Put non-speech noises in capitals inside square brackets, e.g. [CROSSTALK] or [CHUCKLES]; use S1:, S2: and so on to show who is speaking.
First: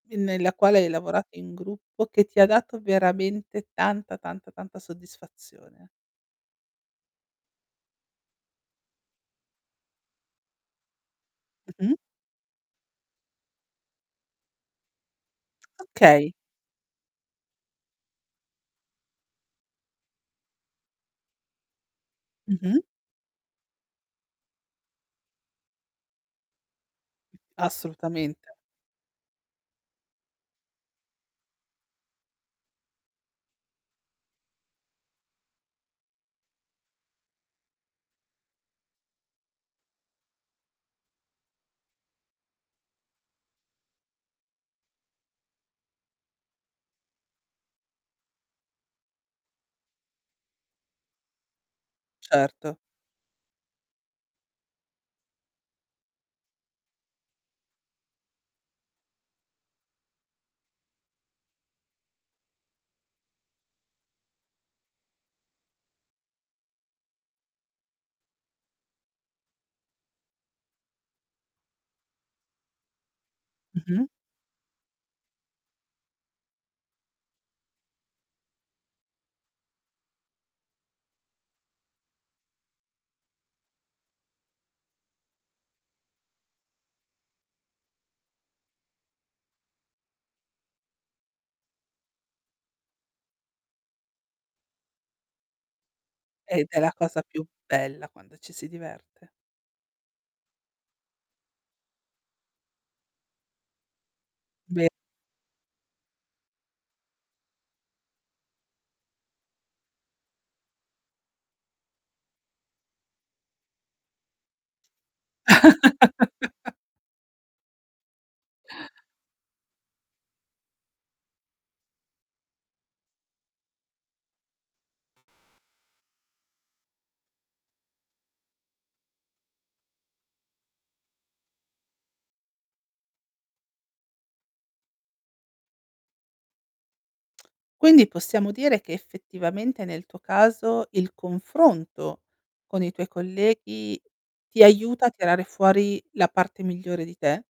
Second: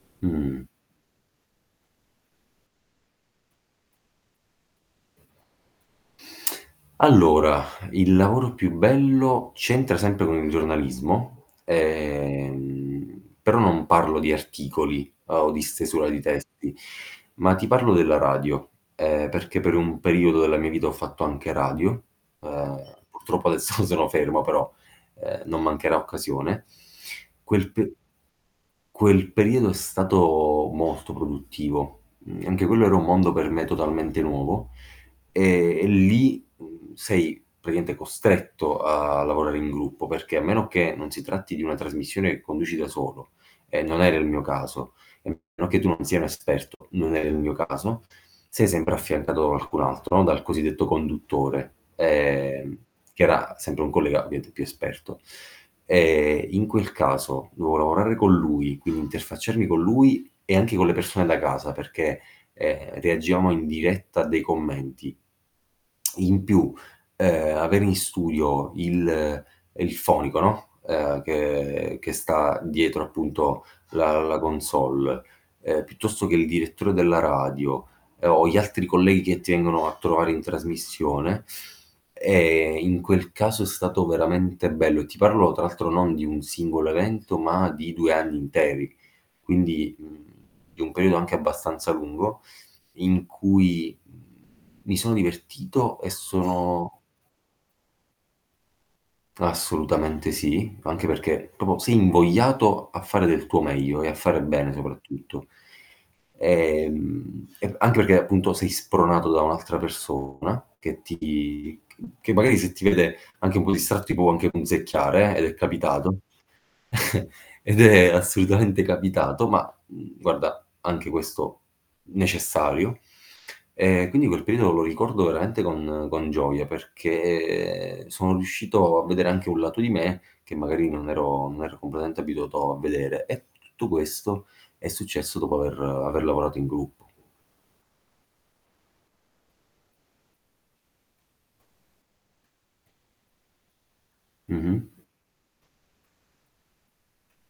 S1: E nella
S2: Mh-mh.
S1: quale hai lavorato in gruppo, che ti ha dato veramente tanta, tanta, tanta soddisfazione.
S2: [INHALES] Allora, il lavoro più bello, c'entra sempre con il giornalismo.
S1: Mh-mh.
S2: Ehm, però non parlo di articoli o di stesura di
S1: Okay.
S2: testi, ma ti parlo della radio, ehm, perché per un periodo della mia vita ho fatto anche radio.
S1: Mh-mh.
S2: Ehm, purtroppo adesso sono fermo però, ehm, non mancherà occasione. Quel pe
S1: Assolutamente.
S2: quel periodo è stato molto produttivo. Mhmm, anche quello era un mondo per me totalmente nuovo e e lì sei praticamente costretto a lavorare in gruppo, perché a meno che non si tratti di una trasmissione che conduci da solo, e non era il mio caso, e a meno che tu non sia un esperto, non era il mio caso, sei sempre affiancato da qualcun altro, no, dal cosiddetto conduttore, ehm,
S1: Certo.
S2: che era sempre un collega, ovviamente, più esperto. Ehm, in quel caso dovevo lavorare con lui, quindi interfacciarmi con lui e anche con le persone da casa perché, ehm, reagivamo in diretta a dei commenti. In più, ehm, avere in studio il il fonico, no, ehm, che che sta dietro, appunto,
S1: Mh-mh.
S2: la la console, ehm, piuttosto che il direttore della radio o gli altri colleghi che ti vengono a trovare in trasmissione. E in quel caso è stato veramente bello, e ti parlo tra l'altro non di un singolo evento, ma di 2 anni interi, quindi, mhmm, di un periodo anche abbastanza lungo, in cui mi sono divertito e
S1: Ed è la
S2: sono
S1: cosa più bella quando ci si diverte.
S2: Assolutamente sì, anche perché proprio sei invogliato a fare del tuo meglio e a fare bene,
S1: Be
S2: soprattutto. Ehm, e anche perché, appunto, sei spronato da un'altra persona che ti ch che magari se ti vede anche un po' distratto, ti può anche punzecchiare, eh, ed è capitato.
S1: [LAUGHS]
S2: [CHUCKLES] Ed è assolutamente capitato, ma, mhmm, guarda, anche questo necessario. E quindi quel periodo lo ricordo veramente con con gioia perché sono riuscito a vedere anche un lato di me che magari non ero non ero completamente abituato a vedere. E tutto questo è successo dopo aver aver lavorato in gruppo.
S1: Quindi possiamo dire che, effettivamente, nel tuo caso il confronto con i tuoi colleghi, ti
S2: Mh-mh.
S1: aiuta a tirare fuori la parte migliore di te?